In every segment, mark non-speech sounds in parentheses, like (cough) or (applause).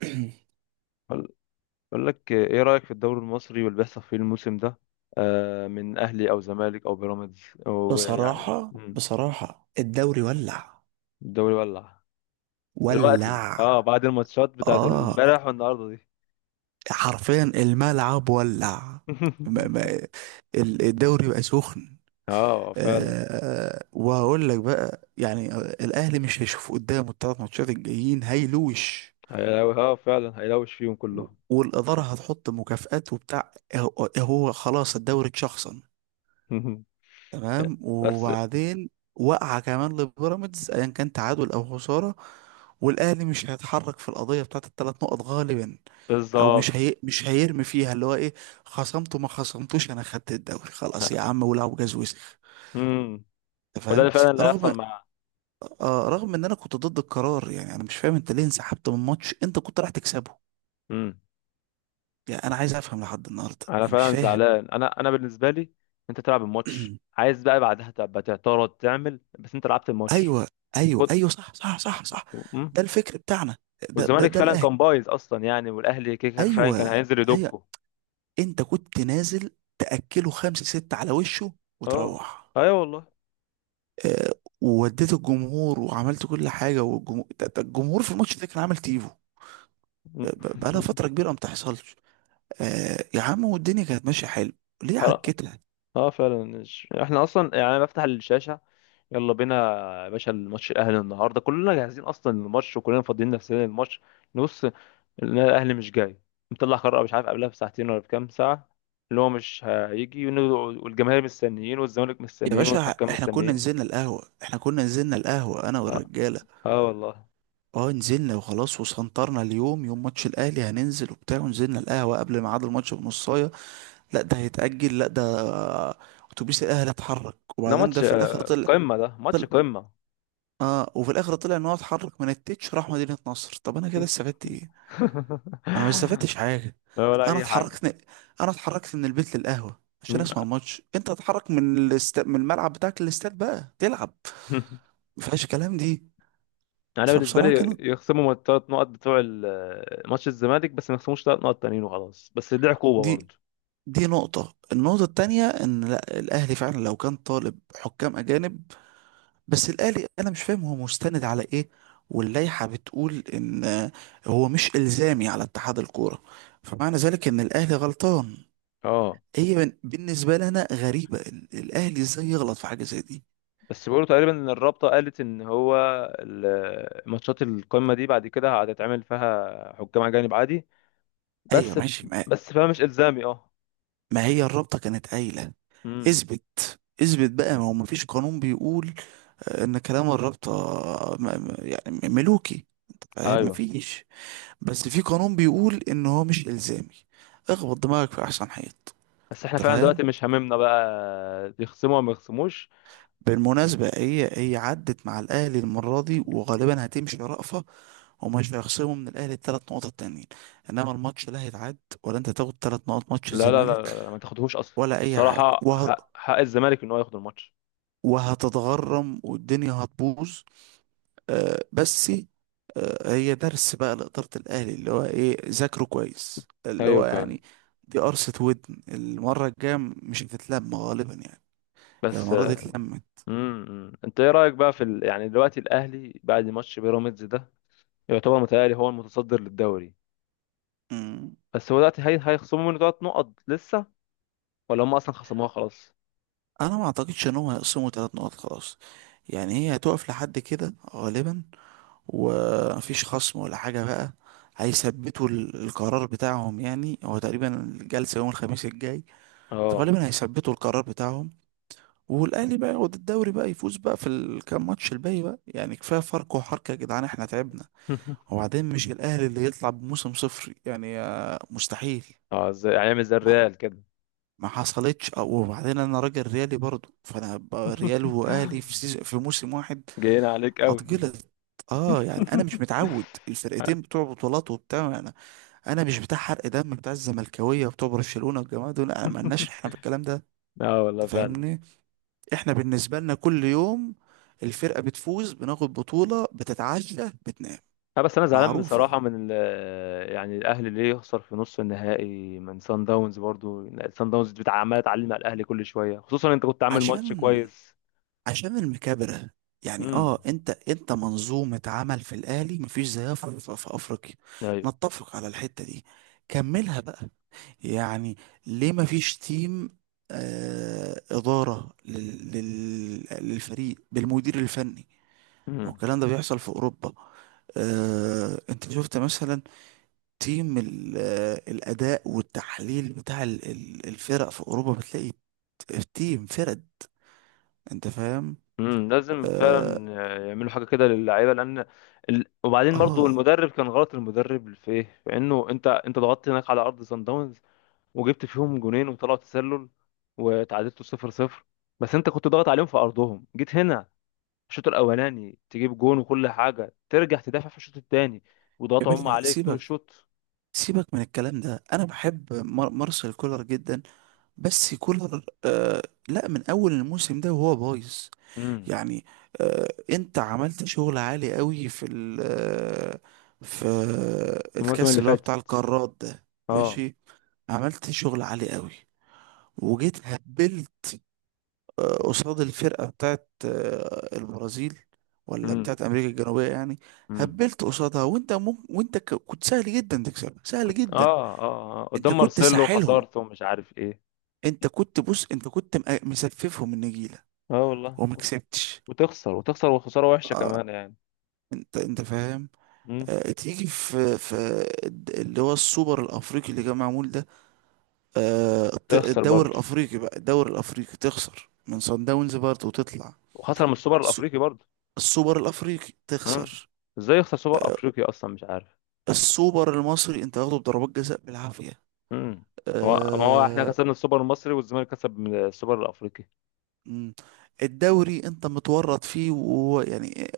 (clears throat) بقول بقول لك ايه رأيك في الدوري المصري واللي بيحصل فيه الموسم ده؟ آه، من اهلي او زمالك او بيراميدز او يعني بصراحة بصراحة الدوري ولع الدوري ولع دلوقتي. ولع، اه بعد الماتشات بتاعت اه امبارح والنهارده دي حرفيا الملعب ولع. ما- (laughs) ما- الدوري بقى سخن. اه فعلا. وهقول لك بقى يعني الأهلي مش هيشوف قدامه الثلاث ماتشات الجايين، هيلوش، هيلو، فعلا هيلوش فيهم كلهم. والإدارة هتحط مكافآت وبتاع. هو هو خلاص الدوري اتشخصن، (laughs) تمام؟ بس وبعدين وقع كمان لبيراميدز، ايا كان تعادل او خساره، والاهلي مش هيتحرك في القضيه بتاعت الثلاث نقط غالبا، او مش بالظبط. هي مش هيرمي فيها، اللي هو ايه، خصمته ما خصمتوش، انا خدت الدوري خلاص يا عم، ولعوا جاز وسخ، امم، انت وده فاهم؟ اللي فعلا اللي هيحصل رغم، مع. رغم ان انا كنت ضد القرار. يعني انا مش فاهم انت ليه انسحبت من ماتش انت كنت رايح تكسبه؟ امم، يعني انا عايز افهم لحد النهارده، انا يعني مش فعلا فاهم. زعلان. انا بالنسبه لي، انت تلعب الماتش. (clears throat) عايز بقى بعدها تبقى تعترض تعمل، بس انت لعبت الماتش. ايوه. ايوه، ايوه، صح، صح، صح، صح. مم. ده الفكر بتاعنا، ده ده والزمالك ده فعلا الاهلي. كان بايظ اصلا يعني، والاهلي كيكا فعلا كان ايوه، هينزل ايوه، يدكه. انت كنت نازل تاكله خمسه سته على وشه اه وتروح. ايوه والله. آه، ووديت الجمهور وعملت كل حاجه، والجمهور ده الجمهور في الماتش ده كان عامل تيفو. بقالها فتره (laughs) كبيره ما بتحصلش. يا عم، والدنيا كانت ماشيه حلو، ليه حرام. عكتنا؟ اه فعلا احنا اصلا يعني انا بفتح الشاشه، يلا بينا يا باشا. الماتش الاهلي النهارده كلنا جاهزين اصلا للماتش، وكلنا فاضيين نفسنا للماتش. نبص لقينا الاهلي مش جاي، مطلع قرار مش عارف قبلها بساعتين ولا بكام ساعه، اللي هو مش هيجي. والجماهير مستنيين والزمالك يا مستنيين باشا والحكام احنا كنا مستنيين. نزلنا القهوه، انا اه، والرجاله. آه والله. اه، نزلنا وخلاص وسنطرنا، اليوم يوم ماتش الاهلي هننزل وبتاع، ونزلنا القهوه قبل ميعاد الماتش بنص. لا ده هيتأجل، لا ده اتوبيس الاهلي اتحرك. ده وبعدين ماتش ده في الاخر طلع، قمه، ده ماتش طلع، قمه. اه، وفي الاخر طلع ان هو اتحرك من التتش راح مدينة نصر. طب انا كده استفدت ايه؟ انا ما (laughs) استفدتش حاجة. لا ولا انا اي حاجه. اتحركت، اتحركت من البيت للقهوة عشان اسمع (laughs) الماتش. انت اتحرك من من الملعب بتاعك للاستاد بقى تلعب، ما فيهاش كلام دي. انا بالنسبه فبصراحة لي كانت، يخصموا الثلاث نقط بتوع ماتش الزمالك بس، ما يخصموش ثلاث نقط تانيين وخلاص، بس دي عقوبه دي برضه. دي نقطة، النقطة التانية ان لا الاهلي فعلا لو كان طالب حكام اجانب. بس الآلي أنا مش فاهم هو مستند على إيه؟ واللائحة بتقول إن هو مش إلزامي على اتحاد الكورة، فمعنى ذلك إن الأهلي غلطان. اه، هي بالنسبة لنا غريبة إن الأهلي إزاي يغلط في حاجة زي دي. بس بيقولوا تقريبا ان الرابطه قالت ان هو ماتشات القمه دي بعد كده هتتعمل فيها حكام اجانب عادي، أيوة، بس ف... ماشي. بس فيها مش الزامي. اه ما هي الرابطة كانت قايلة، امم، اثبت، اثبت بقى. ما هو مفيش قانون بيقول إن كلام الرابطة يعني ملوكي، فاهم؟ ايوه مفيش، بس في قانون بيقول إن هو مش إلزامي، اخبط دماغك في أحسن حيط. بس احنا أنت فعلا فاهم؟ دلوقتي مش هاممنا بقى يخصموا ولا ما يخصموش. بالمناسبة هي هي عدت مع الأهلي المرة دي، وغالبا هتمشي رأفة، ومش هيخصموا من الأهلي التلات نقط التانيين، إنما الماتش لا هيتعد ولا أنت تاخد تلات نقط ماتش لا لا الزمالك لا لا، ما تاخدهوش اصلا. ولا أي حاجة، بصراحه حق، حق الزمالك ان هو ياخد الماتش. وهتتغرم والدنيا هتبوظ، آه. بس آه، هي درس بقى لإدارة الأهلي، اللي هو إيه، ذاكره كويس، اللي ايوه هو فعلا. يعني دي قرصة ودن، المرة الجاية مش هتتلم غالبا يعني، هي بس المرة دي اتلمت. امم، انت ايه رايك بقى في يعني دلوقتي الاهلي بعد ماتش بيراميدز ده؟ يعتبر متهيألي هو المتصدر للدوري، بس هو دلوقتي هيخصموا منه ثلاث نقط لسه، ولا هم اصلا خصموها خلاص؟ انا ما اعتقدش ان هم هيقسموا ثلاث نقط خلاص. يعني هي هتقف لحد كده غالبا، ومفيش خصم ولا حاجة بقى. هيثبتوا القرار بتاعهم. يعني هو تقريبا الجلسة يوم الخميس الجاي، اه. فغالبا هيثبتوا القرار بتاعهم، والاهلي بقى ياخد الدوري بقى، يفوز بقى في الكام ماتش الباقي بقى. يعني كفايه فرق وحركه يا جدعان، احنا تعبنا. (laughs) وبعدين مش الاهلي اللي يطلع بموسم صفري، يعني مستحيل، اه، ازاي هيعمل زي الريال كده. ما حصلتش. وبعدين انا راجل ريالي برضو، فانا ريال واهلي في (laughs) في موسم واحد، جايين عليك قوي. اتجلط. (laughs) اه، يعني انا مش متعود الفرقتين بتوع بطولات وبتاع. انا مش بتاع حرق دم بتاع الزملكاويه وبتوع برشلونه والجماعه دول، انا مالناش احنا في الكلام ده، اه والله انت فعلا. فاهمني؟ احنا بالنسبه لنا كل يوم الفرقه بتفوز، بناخد بطوله، بتتعشى، بتنام، لا بس انا زعلان معروفه. بصراحه من ال، يعني الاهلي ليه يخسر في نص النهائي من سان داونز؟ برضو سان داونز بتاع عماله تعلم على الاهلي كل شويه، خصوصا انت كنت عامل ماتش عشان، كويس. عشان المكابرة. يعني اه، امم انت منظومة عمل في الاهلي مفيش زيها في افريقيا، ايوه. نتفق على الحتة دي. كملها بقى، يعني ليه مفيش تيم ادارة لل لل للفريق بالمدير الفني؟ ما هو امم الكلام ده بيحصل في اوروبا. آه، انت شفت مثلا تيم الاداء والتحليل بتاع الفرق في اوروبا، بتلاقي تيم فرق، انت فاهم؟ امم، لازم آه, فعلا يعملوا حاجه كده للعيبه، لان وبعدين برضو اه المدرب كان غلط. المدرب في ايه؟ في انه انت ضغطت هناك على ارض سان داونز، وجبت فيهم جونين وطلعوا تسلل، وتعادلتوا 0 0. بس انت كنت ضاغط عليهم في ارضهم. جيت هنا الشوط الاولاني تجيب جون وكل حاجه، ترجع تدافع في الشوط الثاني يا وضغط هم باشا عليك طول سيبك، الشوط. سيبك من الكلام ده. انا بحب مارسيل كولر جدا، بس كولر آه، لا، من اول الموسم ده وهو بايظ، امم، يعني. آه، انت عملت شغل عالي قوي في ال في الموسم الكاس اللي اللي هو بتاع فاتت. القارات ده، اه ماشي، عملت شغل عالي قوي. وجيت هبلت قصاد الفرقة بتاعت البرازيل، ولا امم بتاعت أمريكا الجنوبية يعني. امم، هبلت قصادها، وأنت ممكن، وأنت كنت سهل جدا تكسبها، سهل كنت جدا. أنت قدام كنت مارسيلو ساحلهم، خسرت ومش عارف ايه. أنت كنت بص، أنت كنت مسففهم النجيلة اه والله وما كسبتش، وتخسر وتخسر، وخساره وحشه آه. كمان يعني. أنت فاهم؟ امم، تيجي في في اللي هو السوبر الأفريقي اللي كان معمول ده، تخسر الدوري برضه. الأفريقي بقى، الدوري الأفريقي تخسر من صن داونز برضه وتطلع. وخسر من السوبر السو- الافريقي برضه. السوبر الأفريقي امم، تخسر. ازاي يخسر سوبر افريقي اصلا؟ مش عارف. السوبر المصري انت واخده بضربات جزاء بالعافية. امم، هو ما هو احنا آه. كسبنا السوبر المصري والزمالك كسب من السوبر الافريقي. مم. الدوري انت متورط فيه ويعني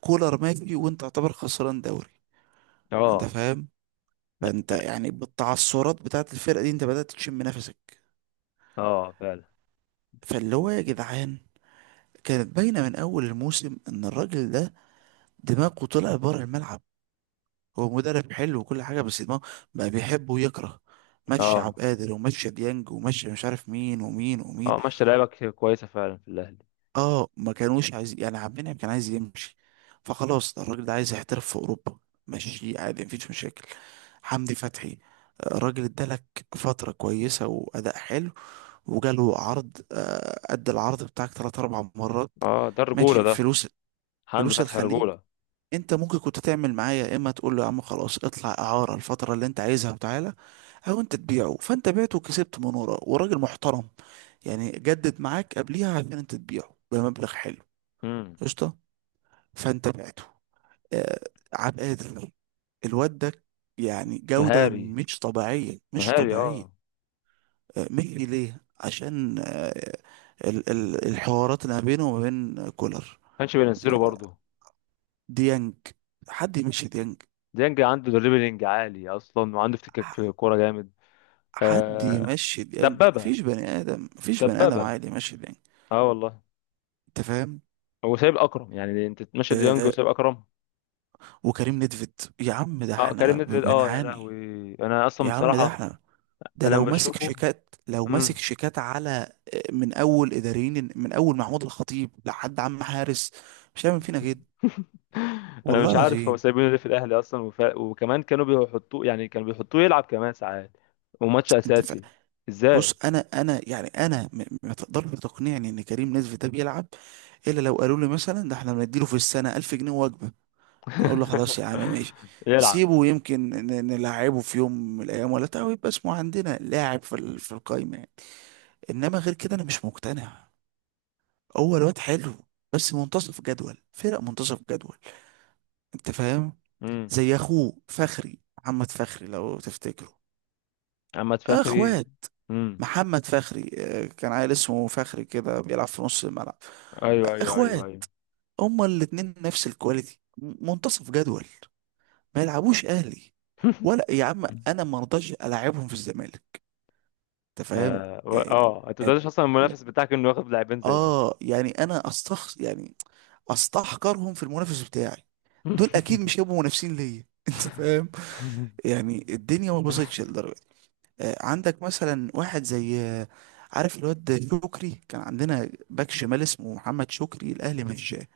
كولر ماشي وانت تعتبر خسران دوري، انت اه فاهم؟ فانت يعني بالتعثرات بتاعت الفرقة دي انت بدأت تشم نفسك. اه فعلا. فاللي هو يا جدعان، كانت باينة من اول الموسم ان الراجل ده دماغه طلع بره الملعب، هو مدرب حلو وكل حاجة، بس دماغه بقى بيحب ويكره. مشي عبد اه القادر، ومشي ديانج، ومشي مش عارف مين ومين ومين. اه ماشي، لعيبك كويسه فعلا في الاهلي. اه، ما كانوش عايزين يعني، عبد المنعم كان عايز يمشي، فخلاص ده الراجل ده عايز يحترف في اوروبا، ماشي عادي، مفيش مشاكل. حمدي فتحي، الراجل ادالك فترة كويسة وأداء حلو، وجاله عرض، أدى العرض بتاعك تلات أربع مرات، اه، ده الرجوله ماشي، ده. فلوس، حمدي فلوس فتحي الخليج. رجوله. أنت ممكن كنت تعمل معايا يا إما تقول له يا عم خلاص اطلع إعارة الفترة اللي أنت عايزها وتعالى، أو أنت تبيعه، فأنت بعته وكسبت من وراه، وراجل محترم يعني جدد معاك قبليها عشان أنت تبيعه بمبلغ حلو، امم قشطه. فانت بعته آه، عبد القادر، الواد ده يعني جودة مهاري، مش طبيعية، مش مهاري طبيعية. اه. مشي ليه؟ عشان الحوارات اللي ما بينه وما بين كولر. كانش بينزله برضه. ديانج، حد يمشي ديانج؟ ديانج عنده دريبلينج عالي اصلا، وعنده افتكاك ح- في الكوره جامد. حد آه، يمشي ديانج؟ دبابه مفيش بني آدم، مفيش بني آدم دبابه. عادي يمشي ديانج. اه والله. أنت فاهم؟ هو سايب اكرم، يعني انت تمشي ديانج آه، وسايب اكرم؟ وكريم نيدفيد يا عم، ده اه، كريم احنا نيدفيد اه، يا بنعاني. لهوي. انا اصلا يا عم ده بصراحه، احنا، ده انا لو لما ماسك بشوفه شيكات، لو ماسك شيكات على من اول اداريين، من اول محمود الخطيب لحد عم حارس، مش هيعمل فينا كده، انا والله مش عارف هو العظيم. سايبينه ليه في الاهلي اصلا، وكمان كانوا بيحطوه، يعني كانوا بيحطوه يلعب كمان ساعات وماتش انت ف... اساسي، بص، ازاي؟ انا يعني انا ما تقدرش تقنعني ان كريم نزف ده بيلعب، الا لو قالوا لي مثلا ده احنا بنديله في السنه 1000 جنيه وجبه. انا اقول له (laughs) خلاص يا عم ماشي، يلعب. سيبه، يمكن نلعبه في يوم من الايام ولا بتاع، ويبقى اسمه عندنا لاعب في في القايمه يعني. انما غير كده انا مش مقتنع. هو الواد حلو، بس منتصف جدول، فرق منتصف جدول، انت فاهم؟ امم، زي اخوه فخري، محمد فخري، لو تفتكره. اما آه، تفخري. اخوات. امم، محمد فخري كان عيل اسمه فخري كده بيلعب في نص الملعب. آه، ايوه ايوه ايوه ايوه. اخوات، هما الاتنين نفس الكواليتي، منتصف جدول، ما يلعبوش اهلي، (laughs) ولا يا عم انا ما رضاش العبهم في الزمالك، انت فاهم؟ اه يعني انت يعني- تقدرش اصلا المنافس بتاعك انه ياخد لاعبين زي دول. اه يعني انا استخسر يعني، استحقرهم في المنافس بتاعي، دول اكيد مش (laughs) هيبقوا منافسين ليا (laughs) انت فاهم؟ يعني الدنيا ما باظتش للدرجه دي. عندك مثلا واحد زي عارف الواد شكري، كان عندنا باك شمال اسمه محمد شكري، الاهلي مش جاه.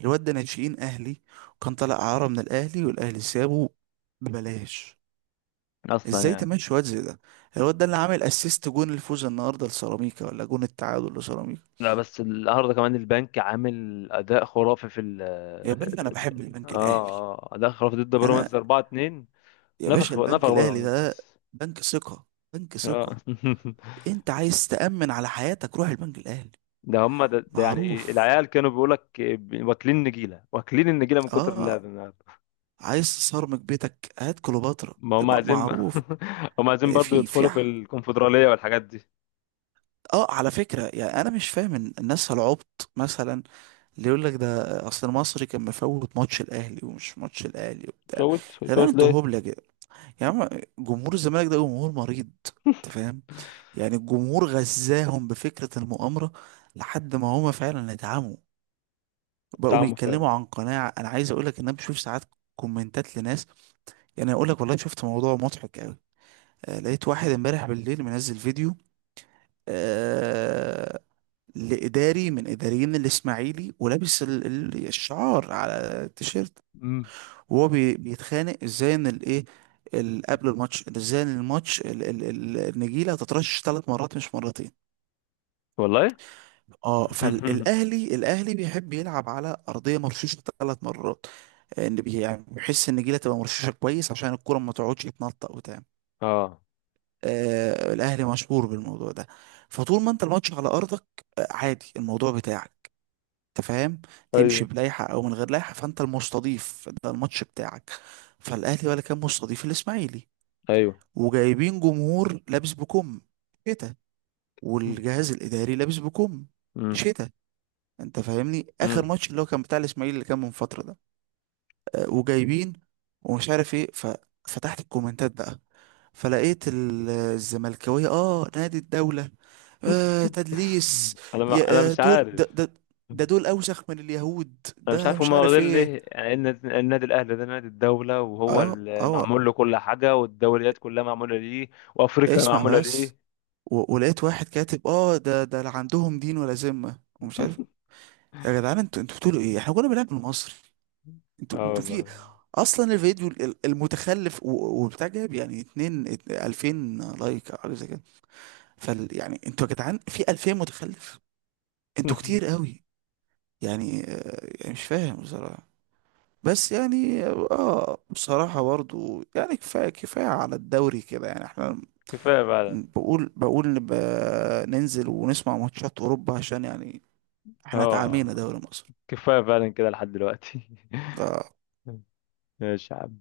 الواد ده ناشئين اهلي، وكان طالع اعاره من الاهلي والاهلي سابه ببلاش. اصلا ازاي يعني. تمشي واد زي ده؟ الواد ده اللي عامل اسيست جون الفوز النهارده لسيراميكا، ولا جون التعادل لسيراميكا. لا بس النهارده كمان البنك عامل اداء خرافي في ال، يا باشا انا بحب اه البنك الاهلي. اه اداء خرافي ضد انا، بيراميدز 4 2. يا باشا، نفخ نفخ البنك الاهلي ده بيراميدز. بنك ثقة، بنك آه. ثقة. (laughs) انت عايز تأمن على حياتك روح البنك الاهلي، ده هم ده, ده يعني معروف. العيال كانوا بيقول لك واكلين نجيله، واكلين النجيله من كتر اه، اللعب النهارده. عايز تصرمك بيتك هات كليوباترا، ما هم عايزين. معروف. (laughs) هم عايزين آه، برضه في في يدخلوا في ح- الكونفدراليه والحاجات دي. اه على فكرة، يعني انا مش فاهم إن الناس العبط مثلا اللي يقول لك ده اصل المصري كان مفوت ماتش الاهلي، ومش ماتش الاهلي وبتاع. فوت يا جدعان فوت انتوا ليه؟ هبلة كده! يا عم جمهور الزمالك ده جمهور مريض، انت (laughs) فاهم؟ يعني الجمهور غزاهم بفكرة المؤامرة لحد ما هما فعلا اتعموا، بقوا طعمه فعلا. بيتكلموا عن قناعة. أنا عايز أقولك إن أنا بشوف ساعات كومنتات لناس، يعني أقولك والله شفت موضوع مضحك أوي. آه، لقيت واحد امبارح بالليل منزل فيديو، آه، لإداري من إداريين الإسماعيلي، ولابس الشعار على التيشيرت، مم. وهو بيتخانق إزاي إن الإيه، قبل الماتش، إن ازاي إن الماتش النجيله هتترشش ثلاث مرات مش مرتين. والله. اه، (laughs) الاهلي بيحب يلعب على ارضيه مرشوشه ثلاث مرات. يعني بيحس ان الجيله تبقى مرشوشه كويس عشان الكره ما تقعدش تنطق وتعمل. اه آه، الاهلي مشهور بالموضوع ده. فطول ما انت الماتش على ارضك آه، عادي الموضوع بتاعك، انت فاهم، تمشي ايوه بلائحه او من غير لائحه، فانت المستضيف، ده الماتش بتاعك. فالاهلي ولا كان مستضيف الاسماعيلي، ايوه. وجايبين جمهور لابس بكم شتا، مم. والجهاز الاداري لابس بكم مم. شتا. انت فاهمني؟ اخر ماتش اللي هو كان بتاع الاسماعيلي اللي كان من فتره ده، وجايبين ومش عارف ايه. ففتحت الكومنتات بقى، فلقيت الزملكاويه، اه، نادي الدوله، آه، تدليس، يا انا آه، مش عارف. ده دول اوسخ من اليهود، انا مش ده عارف مش هما عارف واخدين ايه. ليه؟ يعني إيه النادي، النادي الاهلي ده نادي الدوله، وهو اه اللي اه معمول له كل حاجه، والدوريات كلها معموله ليه، وافريقيا اسمع معموله بس. ليه. ولقيت واحد كاتب اه ده ده لا عندهم دين ولا ذمه ومش عارف. يا جدعان، انتوا بتقولوا ايه؟ احنا كنا بنلعب المصري، انتوا اه انتوا في. والله. اصلا الفيديو المتخلف وبتاع جاب يعني اتنين 2000 لايك او حاجه زي كده. فال يعني انتوا يا جدعان في 2000 متخلف، انتوا كتير (laughs) قوي. يعني يعني مش فاهم بصراحه. بس يعني اه، بصراحه برضو، يعني كفايه على الدوري كده، يعني احنا كفايه فعلا. بقول نبقى ننزل ونسمع ماتشات اوروبا عشان يعني احنا اه، اتعامينا دوري مصر كفايه فعلا كده لحد دلوقتي. ده. (laughs) ماشي يا عم.